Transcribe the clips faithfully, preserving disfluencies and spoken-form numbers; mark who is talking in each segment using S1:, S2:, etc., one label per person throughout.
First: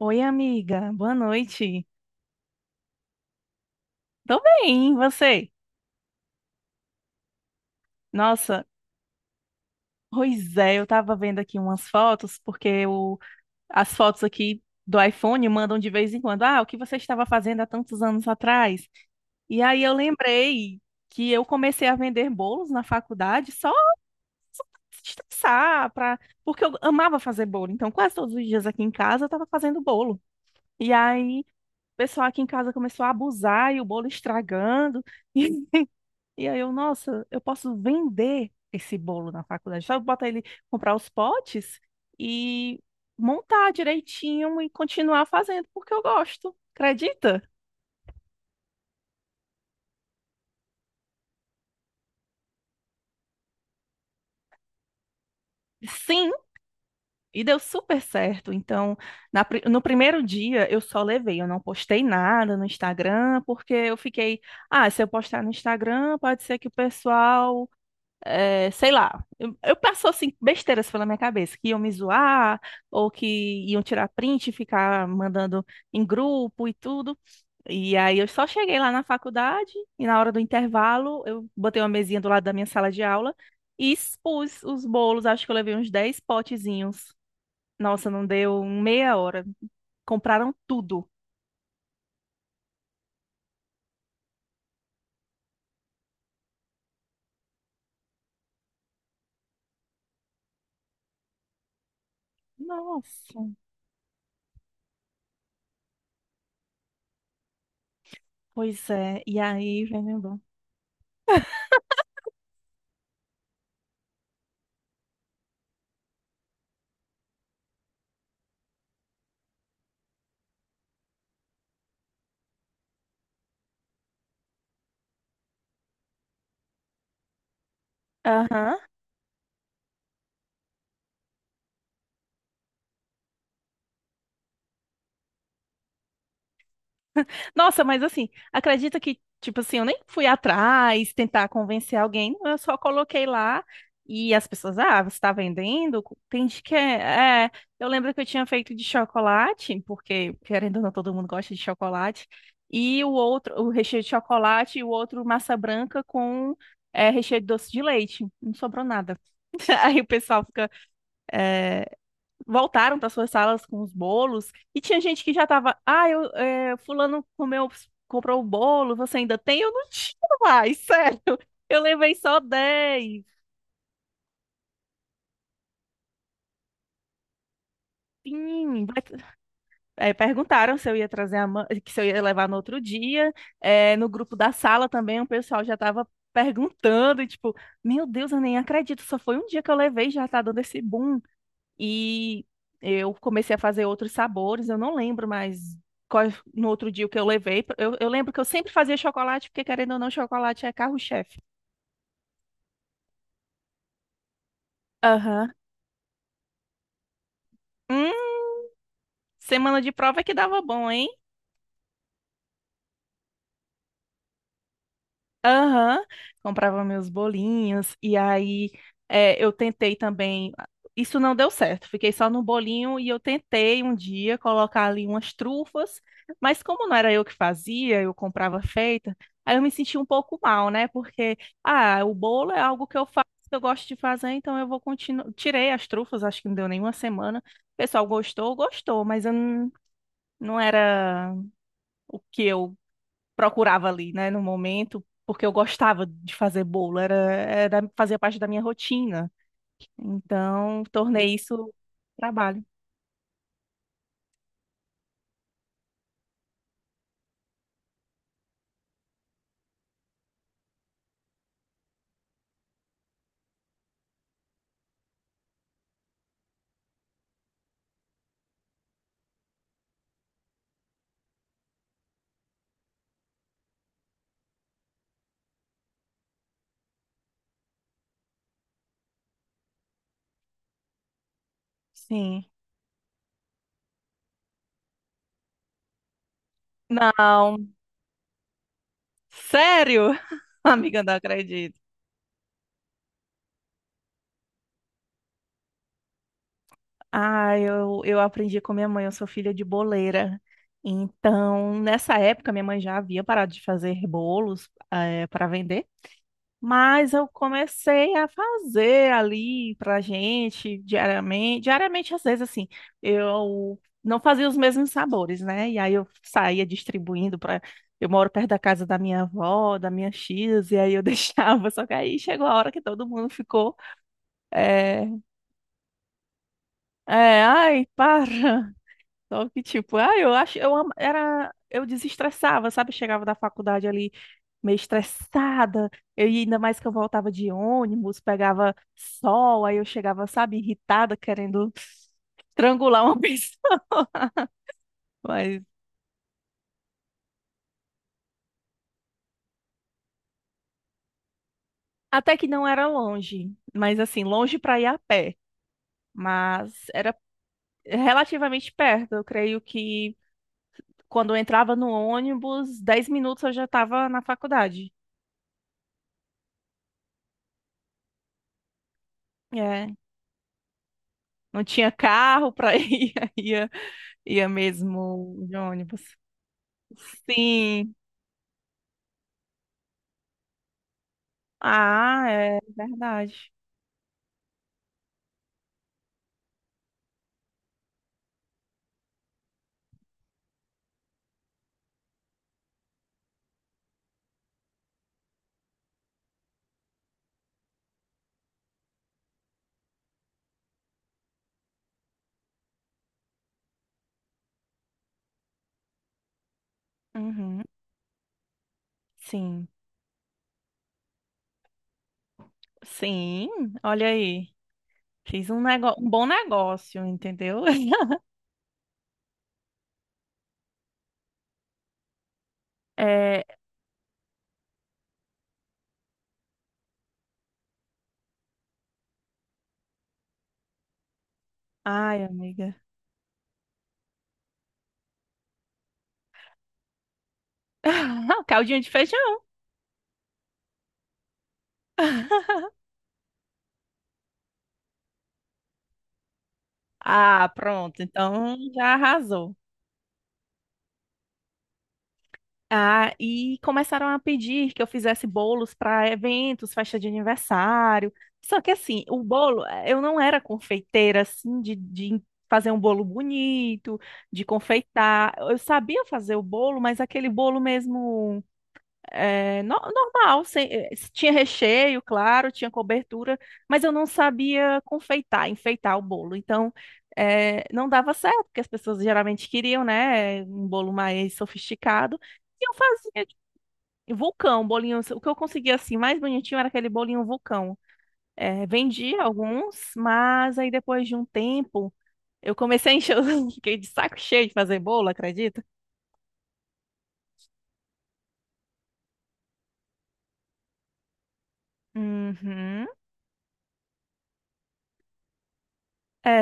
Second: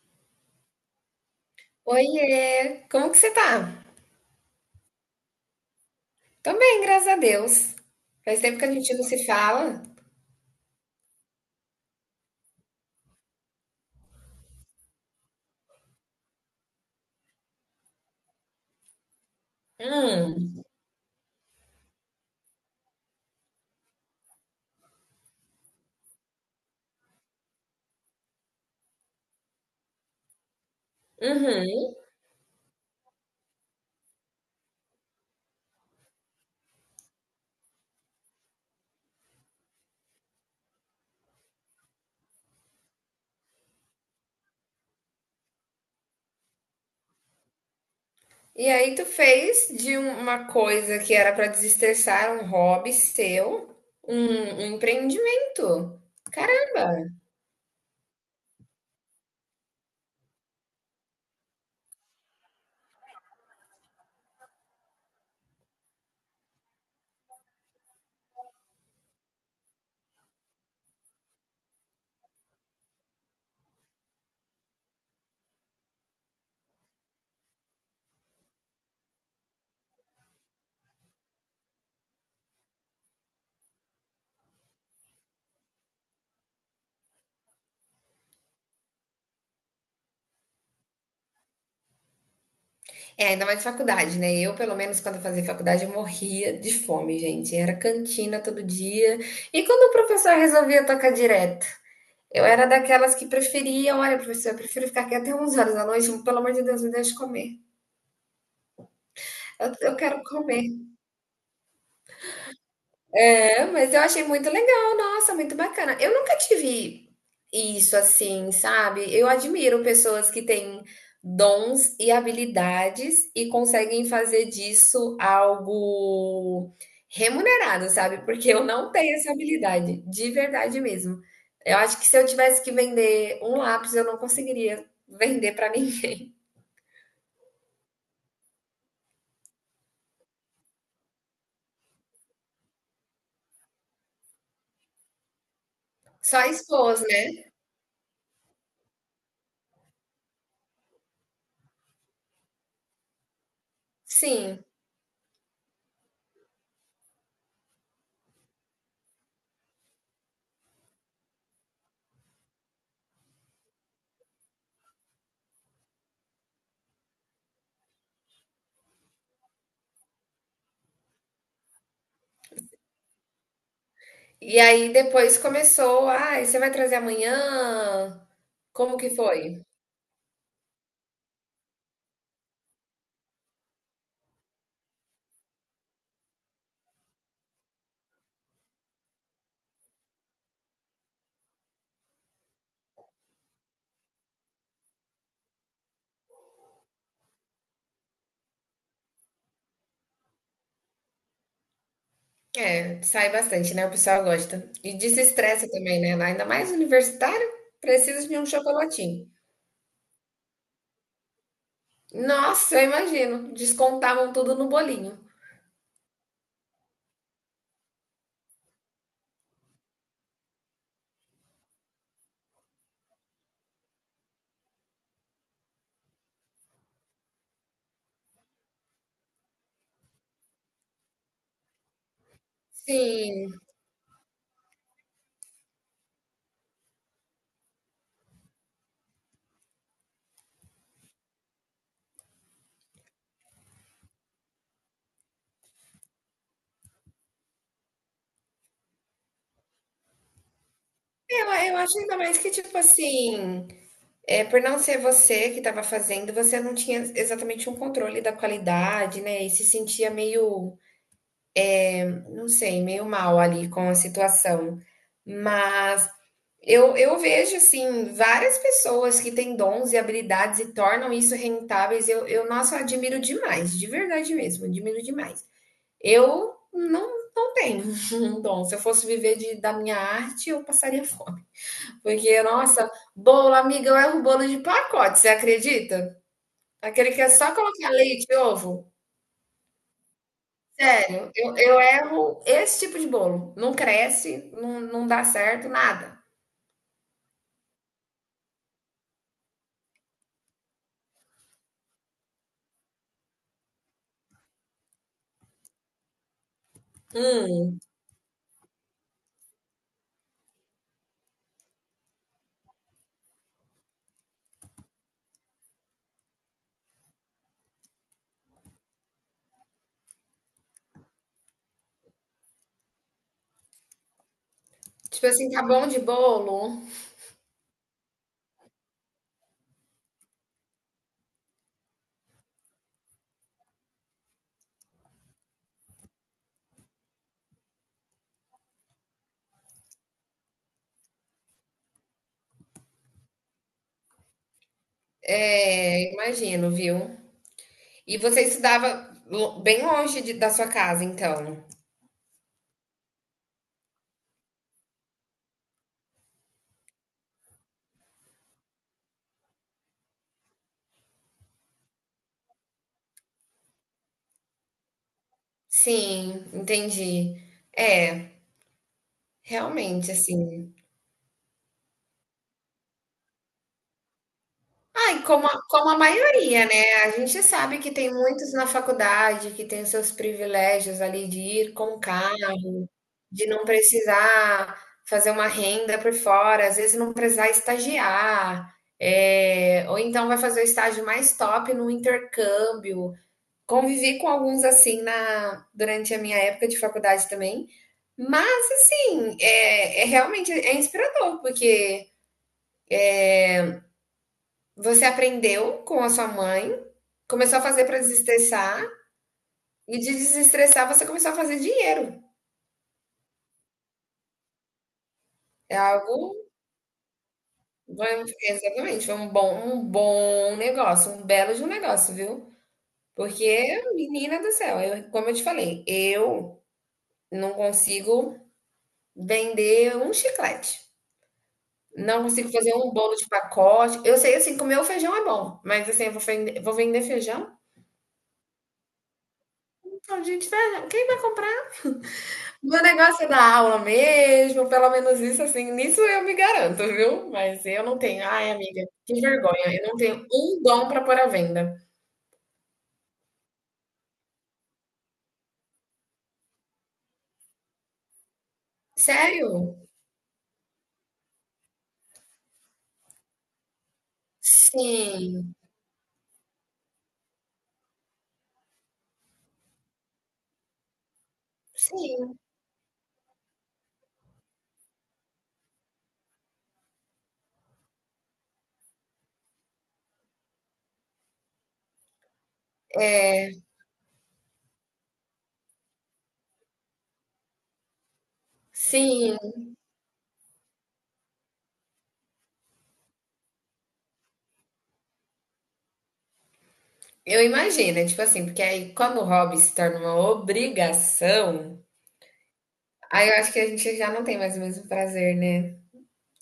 S1: Oi, amiga. Boa noite.
S2: Oiê, como que você tá?
S1: Tô bem, e você?
S2: Tô bem, graças a Deus. Faz tempo que
S1: Nossa,
S2: a gente não se fala.
S1: pois é, eu tava vendo aqui umas fotos, porque o, as fotos aqui do iPhone mandam de vez em quando. Ah, o que você estava fazendo há tantos anos atrás? E aí eu
S2: Hum,
S1: lembrei que eu comecei a vender bolos na faculdade só pra estressar, pra, porque eu amava fazer bolo. Então, quase todos os dias aqui em casa eu tava fazendo bolo. E aí,
S2: uhum.
S1: o pessoal aqui em casa começou a abusar e o bolo estragando. E aí eu, nossa, eu posso vender esse bolo na faculdade. Só botar ele, comprar os potes e montar direitinho e continuar fazendo porque eu gosto. Acredita?
S2: E aí tu fez de um- uma coisa que era pra desestressar, um hobby seu, um, um empreendimento.
S1: Sim,
S2: Caramba!
S1: e deu super certo. Então, na pri- no primeiro dia eu só levei, eu não postei nada no Instagram, porque eu fiquei, ah, se eu postar no Instagram, pode ser que o pessoal é, sei lá, eu, eu passo assim, besteiras pela minha cabeça, que iam me zoar, ou que iam tirar print e ficar mandando em grupo e tudo. E aí eu só cheguei lá na faculdade e na hora do intervalo eu botei uma mesinha do lado da minha sala de aula e expus os bolos, acho que eu levei uns dez potezinhos. Nossa, não deu um meia hora. Compraram tudo.
S2: É, ainda mais faculdade, né? Eu, pelo menos, quando eu fazia faculdade, eu morria de fome, gente. Era cantina todo dia. E quando o professor resolvia tocar direto? Eu era daquelas que
S1: Nossa,
S2: preferiam, olha, professor, eu prefiro ficar aqui até onze horas da noite, pelo amor de Deus, me deixe comer.
S1: pois é. E
S2: Eu,
S1: aí,
S2: eu
S1: vem meu
S2: quero
S1: bom.
S2: comer. É, mas eu achei muito legal, nossa, muito bacana. Eu nunca tive isso assim, sabe? Eu admiro pessoas que têm dons e habilidades e conseguem fazer disso algo remunerado, sabe? Porque eu
S1: Aham.
S2: não tenho essa habilidade, de verdade mesmo. Eu acho que se eu tivesse que vender um lápis, eu não conseguiria vender para ninguém.
S1: Nossa, mas assim, acredita que, tipo assim, eu nem fui atrás tentar convencer alguém, não, eu só coloquei lá e as pessoas, ah, você tá vendendo? Tem
S2: Só
S1: gente que
S2: expôs,
S1: é, é.
S2: né?
S1: Eu lembro que eu tinha feito de chocolate, porque, querendo ou não, todo mundo gosta de chocolate, e o outro, o recheio de
S2: Sim.
S1: chocolate e o outro massa branca com é, recheio de doce de leite. Não sobrou nada. Aí o pessoal fica, voltaram para suas salas com os bolos e tinha gente que já tava, ah, eu, é, fulano comeu, comprou o bolo, você ainda tem? Eu não tinha mais, sério. Eu levei só dez.
S2: E aí depois começou, ah, você vai trazer amanhã?
S1: Sim,
S2: Como
S1: vai-
S2: que foi?
S1: é, perguntaram se eu ia trazer a ma- que se eu ia levar no outro dia. É, no grupo da sala também, o pessoal já estava perguntando, e tipo, meu Deus, eu nem acredito, só foi um dia que eu levei, e já tá dando esse boom. E eu comecei a fazer outros sabores, eu não lembro mais qual, no outro dia o que eu levei. Eu, eu lembro que eu sempre fazia chocolate, porque querendo ou não, chocolate é carro-chefe.
S2: É, sai bastante, né? O pessoal gosta. E
S1: Aham.
S2: desestressa também, né? Ainda mais universitário,
S1: Hum,
S2: precisa de um chocolatinho.
S1: semana de prova é que dava bom, hein?
S2: Nossa, eu imagino. Descontavam tudo no bolinho.
S1: Aham, comprava meus bolinhos e aí é, eu tentei também. Isso não deu certo, fiquei só no bolinho e eu tentei um dia colocar ali umas trufas, mas como não era eu que fazia, eu comprava feita, aí eu me senti um pouco mal, né? Porque, ah, o bolo é algo que eu faço,
S2: Sim.
S1: que eu gosto de fazer, então eu vou continuar. Tirei as trufas, acho que não deu nenhuma semana. O pessoal gostou, gostou, mas eu não, não era o que eu procurava ali, né, no momento, porque eu gostava de fazer bolo, era, era fazia parte da minha rotina. Então, tornei
S2: Eu,
S1: isso
S2: eu acho ainda mais que,
S1: trabalho.
S2: tipo assim, é, por não ser você que estava fazendo, você não tinha exatamente um controle da qualidade, né? E se sentia meio não sei, meio mal ali com a situação. Mas eu, eu vejo, assim, várias pessoas que têm dons e habilidades e tornam isso rentáveis. Eu, eu nossa, eu admiro demais, de verdade mesmo, admiro demais. Eu não, não tenho um dom. Se eu fosse viver de, da minha arte, eu passaria fome. Porque,
S1: Sim.
S2: nossa, bolo, amiga, eu erro bolo de pacote, você acredita? Aquele que é só
S1: Não,
S2: colocar leite e ovo.
S1: sério? Amiga, não
S2: Sério, eu,
S1: acredito.
S2: eu erro esse tipo de bolo. Não cresce, não, não dá certo, nada.
S1: Ah, eu, eu aprendi com minha mãe, eu sou filha de boleira. Então, nessa época, minha mãe já havia parado de fazer bolos, para vender. Mas eu
S2: Hum,
S1: comecei a fazer ali pra gente diariamente. Diariamente, às vezes, assim, eu não fazia os mesmos sabores, né? E aí eu saía distribuindo para. Eu moro perto da casa da minha avó, da minha X, e aí eu deixava. Só que aí chegou a hora que todo mundo ficou. É,
S2: tipo assim, tá bom de bolo?
S1: é, ai, para. Só que, tipo, ah, eu acho, eu am- era, eu desestressava, sabe? Chegava da faculdade ali meio estressada, eu, e ainda mais que eu voltava de ônibus, pegava sol, aí eu chegava, sabe, irritada, querendo estrangular uma pessoa. Mas
S2: É, imagino, viu? E você estudava lo- bem longe de- da sua casa, então.
S1: até que não era longe, mas assim, longe para ir a pé, mas era relativamente perto. Eu creio que quando eu entrava no ônibus, dez minutos eu já estava na faculdade.
S2: Sim, entendi. É,
S1: É.
S2: realmente, assim.
S1: Não tinha carro para ir, ia, ia
S2: Ai,
S1: mesmo
S2: como
S1: de
S2: a, como a
S1: ônibus.
S2: maioria, né? A gente sabe que
S1: Sim.
S2: tem muitos na faculdade que tem os seus privilégios ali de ir com
S1: Ah,
S2: carro.
S1: é
S2: De
S1: verdade.
S2: não precisar fazer uma renda por fora, às vezes não precisar estagiar, é, ou então vai fazer o estágio mais top no intercâmbio. Convivi com alguns assim na, durante a minha época de faculdade também, mas sim, é, é realmente é inspirador, porque você aprendeu com a sua mãe, começou a
S1: Uhum.
S2: fazer para desestressar,
S1: Sim.
S2: e de desestressar você começou a fazer dinheiro.
S1: Sim, olha aí. Fiz um
S2: É
S1: negócio, um bom
S2: algo
S1: negócio, entendeu?
S2: vai um exatamente, foi um bom um bom negócio, um belo de um negócio, viu.
S1: É...
S2: Porque, menina do céu, eu como eu te falei, eu não consigo vender um chiclete,
S1: Ai,
S2: não consigo fazer
S1: amiga.
S2: um bolo de pacote. Eu sei, assim, comer o feijão é bom, mas, assim, eu vou vender vou vender feijão?
S1: Caldinho de feijão.
S2: Então, gente, feijão quem vai comprar? Meu negócio é dar aula mesmo, pelo menos isso, assim, nisso eu me garanto, viu.
S1: Ah,
S2: Mas eu não
S1: pronto.
S2: tenho ai,
S1: Então
S2: amiga,
S1: já
S2: que
S1: arrasou.
S2: vergonha, eu não tenho um dom para pôr à venda.
S1: Ah, e começaram a pedir que eu fizesse bolos para eventos, festa de aniversário. Só que assim, o
S2: Sério.
S1: bolo, eh, eu não era confeiteira assim de, de fazer um bolo bonito, de confeitar.
S2: Sim,
S1: Eu sabia fazer o bolo, mas aquele bolo mesmo é, no- normal, sem- eh, tinha recheio,
S2: sim,
S1: claro, tinha cobertura, mas eu não sabia confeitar, enfeitar o bolo. Então, eh, não dava certo, porque as pessoas geralmente queriam, né, um bolo mais sofisticado. E eu fazia de- vulcão, bolinho. O que eu conseguia assim mais bonitinho era aquele bolinho vulcão. Eh, vendia
S2: sim.
S1: alguns, mas aí depois de um tempo eu comecei a encher, os- fiquei de saco cheio de fazer bolo, acredita?
S2: Eu imagino, é tipo assim, porque aí quando o hobby se torna uma obrigação,
S1: Uhum.
S2: aí eu acho que a gente já não tem mais o mesmo prazer, né?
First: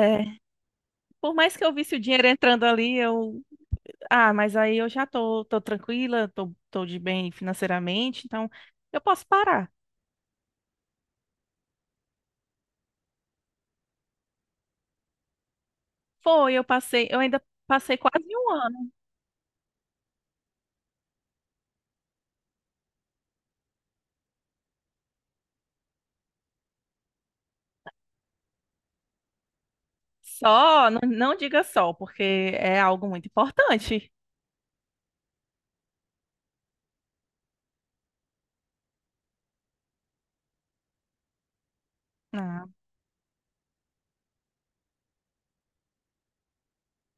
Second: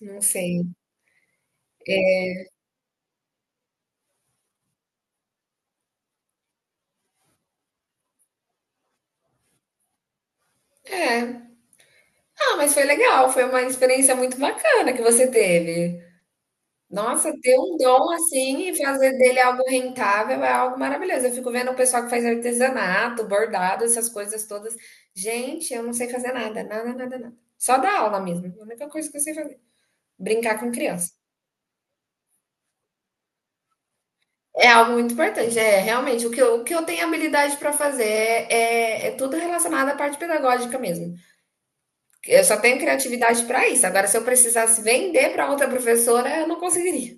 S2: Não sei.
S1: por mais que eu visse o dinheiro entrando ali, eu ah, mas aí eu já tô, tô tranquila, tô, tô de bem financeiramente, então eu posso parar.
S2: É. Ah, mas foi legal, foi uma experiência muito bacana que você teve.
S1: Foi, eu passei, eu
S2: Nossa,
S1: ainda
S2: ter um
S1: passei
S2: dom
S1: quase um
S2: assim e
S1: ano.
S2: fazer dele algo rentável é algo maravilhoso. Eu fico vendo o pessoal que faz artesanato, bordado, essas coisas todas. Gente, eu não sei fazer nada, nada, nada, nada. Só dar aula mesmo. É a única coisa que eu sei fazer. Brincar com
S1: Só, não,
S2: criança.
S1: não diga só, porque é algo muito importante.
S2: É algo muito importante, é realmente o que eu, o que eu tenho habilidade para fazer é, é, é tudo relacionado à parte pedagógica mesmo. Eu só
S1: Ah,
S2: tenho criatividade para isso. Agora, se eu precisasse vender para outra professora, eu não conseguiria.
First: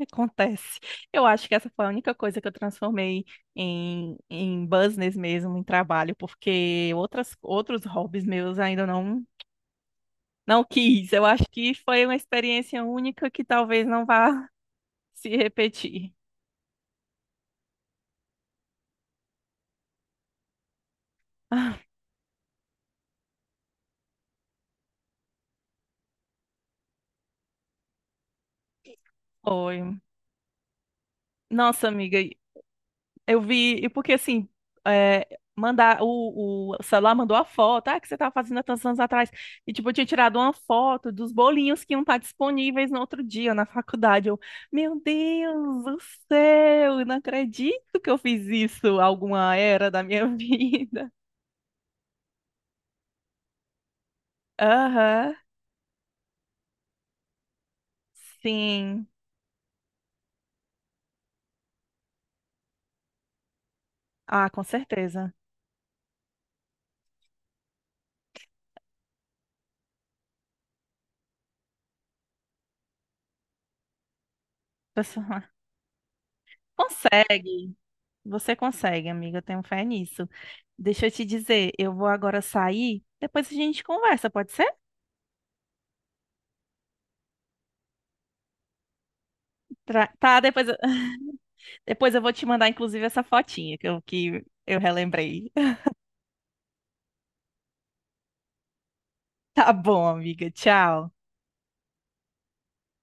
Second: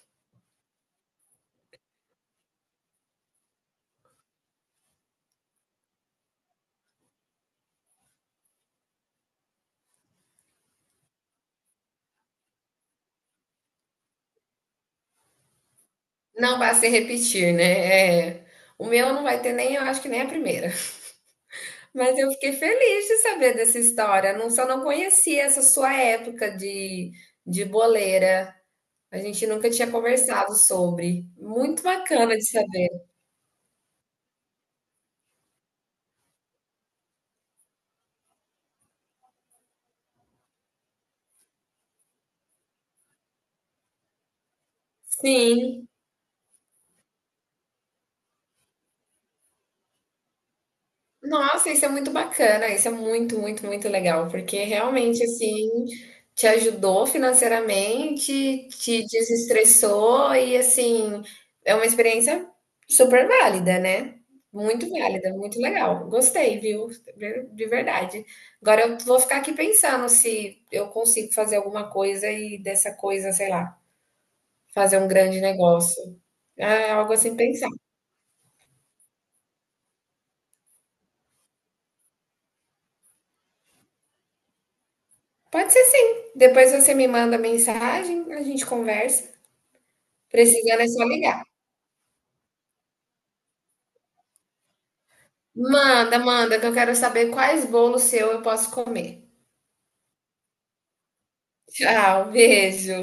S1: acontece. Eu acho que essa foi a única coisa que eu transformei em, em business mesmo, em trabalho, porque outras, outros hobbies meus ainda não, não quis. Eu acho que foi uma experiência única que talvez não vá se repetir.
S2: Não vai se repetir, né? É, o meu não vai ter nem, eu acho que nem a primeira.
S1: Ah,
S2: Mas eu fiquei feliz de saber dessa história. Não, só não conhecia essa sua época de, de boleira. A gente nunca
S1: foi,
S2: tinha conversado sobre. Muito
S1: nossa, amiga,
S2: bacana de saber.
S1: eu vi, e porque assim, é, mandar o, o celular mandou a foto, ah, que você tava fazendo há tantos anos atrás, e tipo, eu tinha tirado uma foto dos bolinhos que iam estar disponíveis no outro dia na faculdade. Eu, meu Deus
S2: Sim.
S1: do céu, eu não acredito que eu fiz isso alguma era da minha vida.
S2: Nossa, isso é muito bacana, isso é muito, muito, muito legal, porque realmente
S1: Aham,
S2: assim te ajudou financeiramente, te
S1: sim.
S2: desestressou e assim é uma experiência super válida, né?
S1: Ah, com
S2: Muito válida,
S1: certeza.
S2: muito legal. Gostei, viu? De verdade. Agora eu vou ficar aqui pensando se eu consigo fazer alguma coisa e dessa coisa, sei lá, fazer um grande
S1: Pessoal,
S2: negócio. É algo assim pensar.
S1: consegue. Você consegue, amiga, eu tenho fé nisso. Deixa eu te dizer, eu vou agora sair, depois a gente conversa, pode ser?
S2: Pode ser sim. Depois você me manda mensagem, a gente conversa.
S1: Tra- Tá, depois eu...
S2: Precisando é só ligar.
S1: depois eu vou te mandar, inclusive, essa fotinha que eu, que eu relembrei.
S2: Manda, manda, que eu quero saber quais bolos seu eu posso comer.
S1: Tá bom, amiga, tchau.
S2: Tchau, beijo.